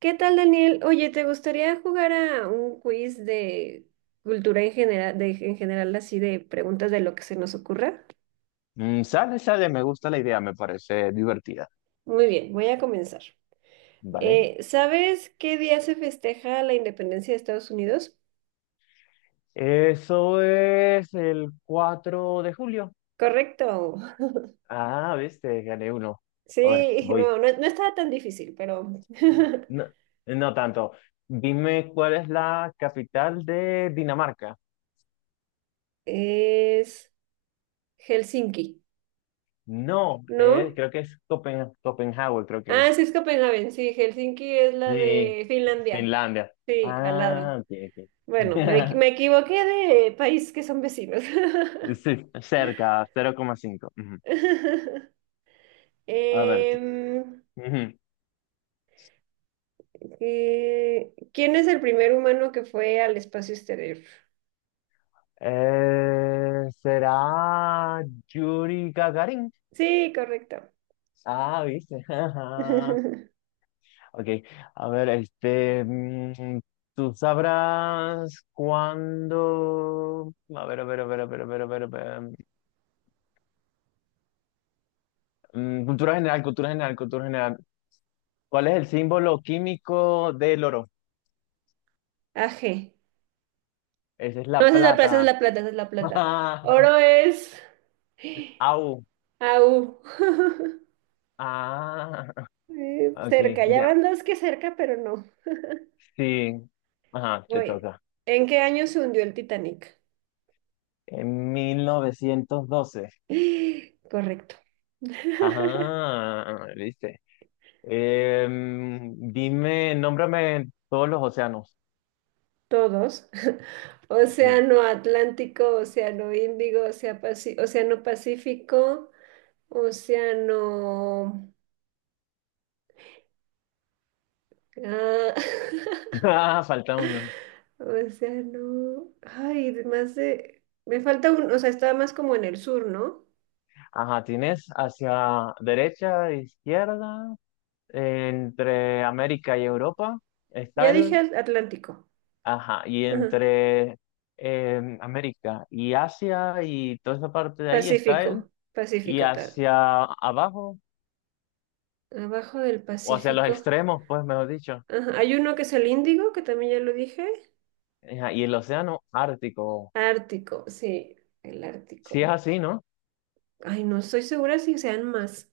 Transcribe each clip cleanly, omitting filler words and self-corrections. ¿Qué tal, Daniel? Oye, ¿te gustaría jugar a un quiz de cultura en general, en general así de preguntas de lo que se nos ocurra? Sale, sale, me gusta la idea, me parece divertida, Muy bien, voy a comenzar. ¿vale? ¿Sabes qué día se festeja la independencia de Estados Unidos? Eso es el 4 de julio. Correcto. Ah, viste, gané uno. A ver, Sí, no, voy. no, no estaba tan difícil, pero No, no tanto. Dime cuál es la capital de Dinamarca. es Helsinki, No, ¿no? creo que es Copenhague, creo que Ah, es. sí, es Copenhague, sí, Helsinki es la Sí, de Finlandia. Finlandia. Sí, al lado. Ah, ok, ok. Bueno, me equivoqué de país que son vecinos. Sí, cerca, 0,5. Ujú. A ver, tú. Em, Ujú. ¿Quién es el primer humano que fue al espacio exterior? ¿Será Yuri Gagarin? Sí, correcto. Ah, viste. Ok, a ver, este, tú sabrás cuándo. A ver, a ver, a ver, a ver, a ver, a ver, a ver. Cultura general, cultura general, cultura general. ¿Cuál es el símbolo químico del oro? AG. Esa es No, la esa es la plata, esa es plata. la plata, esa es la plata. Oro es Au. AU. Ah, ok, Cerca, ya ya. van dos que cerca, pero no. Sí. Ajá, te Voy. toca. ¿En qué año se hundió el Titanic? En 1912. Correcto. Ajá, ¿viste? Dime, nómbrame todos los océanos. Todos, Sí. Océano Atlántico, Océano Índigo, Océano Pacífico, Océano, ah, Ah, falta uno. Océano. Ay, de más de. Me falta un. O sea, estaba más como en el sur, ¿no? Ajá, tienes hacia derecha, izquierda, entre América y Europa está Ya dije el, Atlántico. ajá, y Ajá. entre América y Asia y toda esa parte de ahí está el, Pacífico, y Pacífico, tal. hacia abajo, Abajo del o hacia los Pacífico. extremos, pues, mejor dicho. Ajá. Hay uno que es el Índigo, que también ya lo dije. Ajá, y el océano Ártico, Ártico, sí, el si es Ártico. así, ¿no? Ay, no estoy segura si sean más,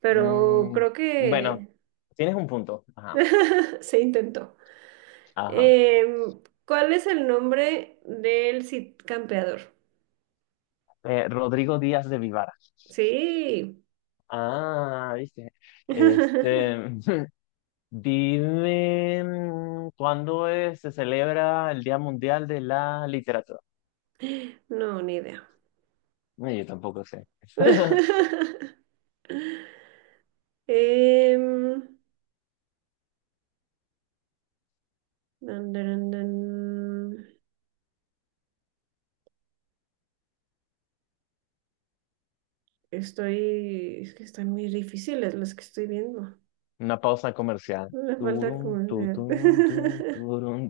pero Mm, creo bueno, que tienes un punto. Ajá, se intentó. ajá. ¿Cuál es el nombre del Cid campeador? Rodrigo Díaz de Vivar. Sí. Ah, viste. Este, dime, cuándo se celebra el Día Mundial de la Literatura. No, ni idea. Yo tampoco sé. Em, Dun, dun, dun, dun. Es que están muy difíciles las que estoy viendo. Una pausa comercial. Me falta Turum, como, sea. tutum, tum, tu, turum,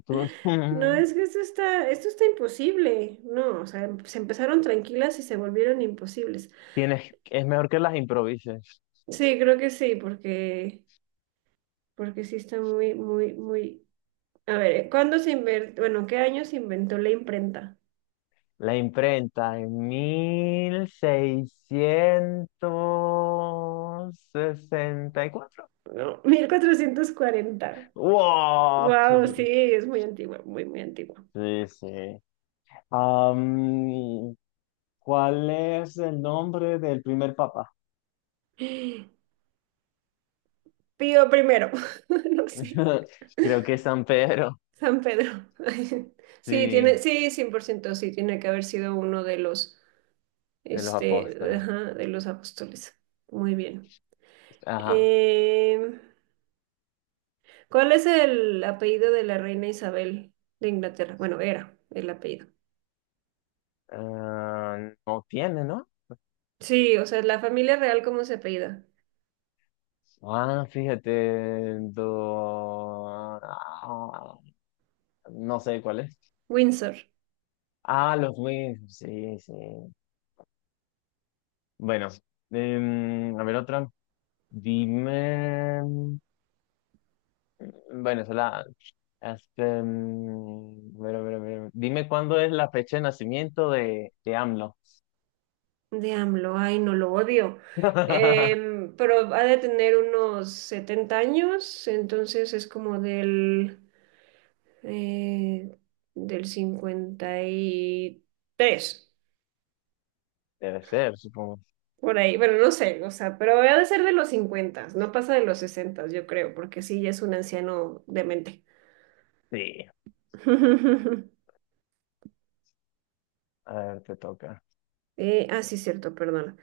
No, tutum. es que esto está imposible. No, o sea, se empezaron tranquilas y se volvieron imposibles. Tienes, es mejor que las improvises. Sí, creo que sí, porque sí está muy, muy, muy. A ver, ¿cuándo se inventó? Bueno, ¿qué año se inventó la imprenta? La imprenta en 1664. No, 1440. ¡Wow! Wow, sí, es muy antigua, muy, muy antigua. Sí, sí. Am, ¿Cuál es el nombre del primer papa? Pío primero, no sé. Creo que es San Pedro. San Pedro. Sí, Sí, tiene, sí, 100% sí, tiene que haber sido uno de los, de los este, apóstoles. ajá, de los apóstoles. Muy bien. Ajá. Em, ¿Cuál es el apellido de la reina Isabel de Inglaterra? Bueno, era el apellido. Ah, no tiene, ¿no? Sí, o sea, la familia real, ¿cómo se apellida? Ah, fíjate. No sé cuál es. Windsor, Ah, los mismos. Sí, sí. Bueno, a ver otra. Dime. Bueno, esa la. Este, a ver, a ver, a ver. Dime cuándo es la fecha de nacimiento de AMLO. de AMLO. Ay, no lo odio. Pero ha de tener unos 70 años, entonces es como eh, del 53. Debe ser, supongo. Por ahí, bueno, no sé, o sea, pero ha de ser de los 50, no pasa de los 60, yo creo, porque sí, ya es un anciano demente. Sí. A ver, te toca. Ah, sí, cierto, perdona.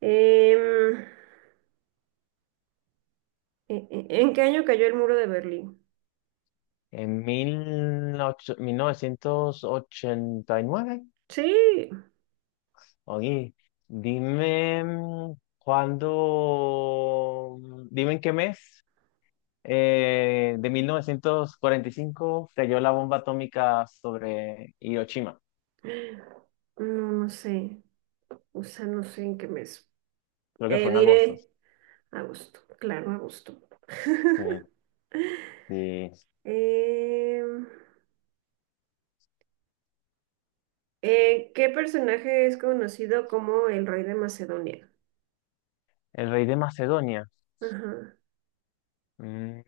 Em, ¿En qué año cayó el muro de Berlín? En 1989. Sí, Oye, dime, cuándo. Dime en qué mes, de 1945 cayó la bomba atómica sobre Hiroshima. no, no sé, o sea, no sé en qué mes. Creo que fue en agosto. Diré agosto, claro, agosto. Sí, sí. Em, ¿Qué personaje es conocido como el rey de Macedonia? El rey de Macedonia. Ajá. Mm.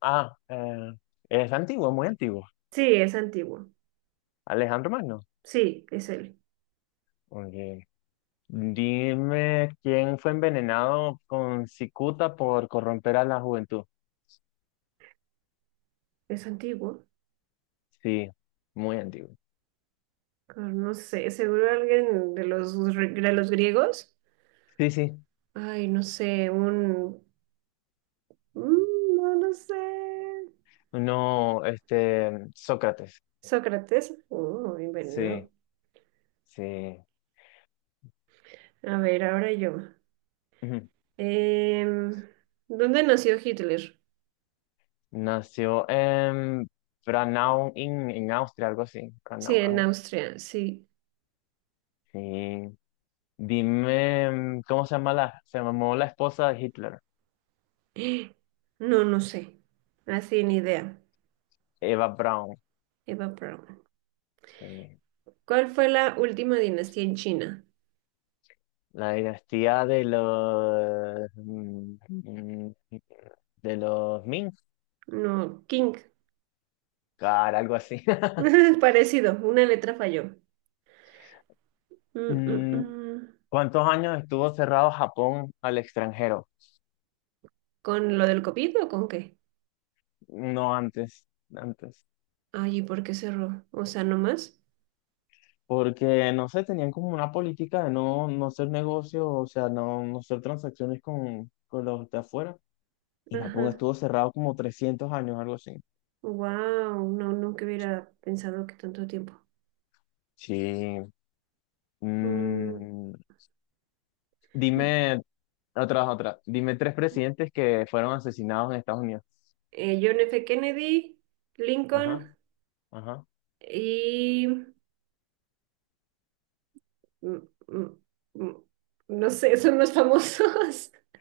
Ah, es antiguo, muy antiguo. Sí, es antiguo. Alejandro Magno. Sí, es él. Ok. Dime quién fue envenenado con cicuta por corromper a la juventud. Es antiguo. Sí, muy antiguo. Ah, no sé, seguro alguien de los griegos. Sí, sí. Ay, no sé, no, no sé. No, este, Sócrates. Sócrates. Oh, envenenado. Sí, sí. A ver, ahora yo. Em, ¿Dónde nació Hitler? Nació en Braunau, en Austria, algo así. Sí, en Braunau, Austria, sí. sí. Dime, ¿cómo se llamó la esposa de Hitler? No, no sé. Así ni idea. Eva Braun. Eva Braun. Sí. ¿Cuál fue la última dinastía en China? La dinastía de los, de los Ming, No, King. Algo así. Parecido, una letra falló. Mm, mm, Mm, mm. ¿Cuántos años estuvo cerrado Japón al extranjero? ¿Con lo del COVID o con qué? No antes, antes. Ay, ¿y por qué cerró? O sea, ¿no más? Porque no sé, tenían como una política de no, no hacer negocios, o sea, no, no hacer transacciones con los de afuera. Y Japón Ajá. estuvo cerrado como 300 años, algo así. Wow, no, nunca hubiera pensado que tanto tiempo. Sí. Mm, Mm, Dime, otra, otra. Dime tres presidentes que fueron asesinados en Estados Unidos. John F. Kennedy, Lincoln Ajá, ajá. y... mm, mm, mm, no sé, son los famosos.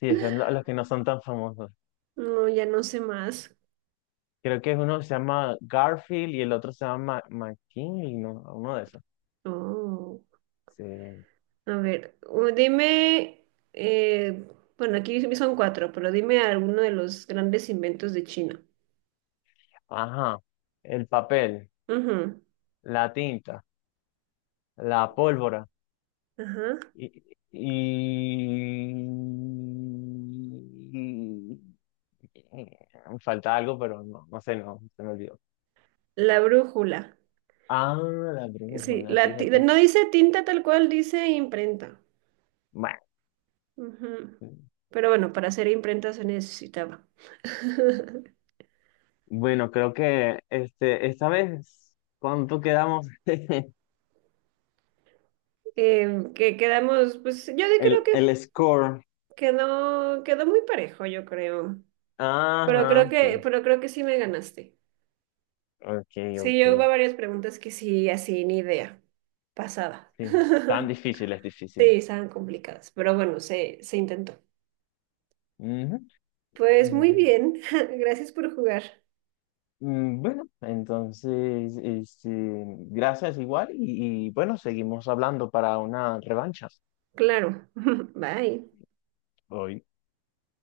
Sí, son los que no son tan famosos. No, ya no sé más. Creo que es uno que se llama Garfield y el otro se llama McKinley, ¿no? Uno de esos. Oh, Sí. a ver, eh, bueno, aquí son cuatro, pero dime alguno de los grandes inventos de China. Ajá. El papel, Ujú. la tinta, la pólvora. Ajá. Y, y- Me falta algo, pero no, no sé, no, se me olvidó. La brújula. Ah, la Sí, brújula, fíjate. no dice tinta tal cual, dice imprenta. Bueno, Ujú. Pero bueno, para hacer imprenta se necesitaba. bueno, creo que este, esta vez, ¿cuánto quedamos? Que quedamos, pues yo creo El, que el score. quedó muy parejo, yo creo. Pero creo Ajá, que, sí. pero creo que sí me ganaste. Ok, Sí, ok. yo hubo varias preguntas que sí, así, ni idea. Pasada. Sí. Tan difíciles, Sí, difíciles. estaban complicadas, pero bueno, se intentó. Pues muy Ujú. bien, gracias por jugar. Bueno, entonces, este, gracias igual y bueno, seguimos hablando para una revancha. Claro. Bye. Hoy.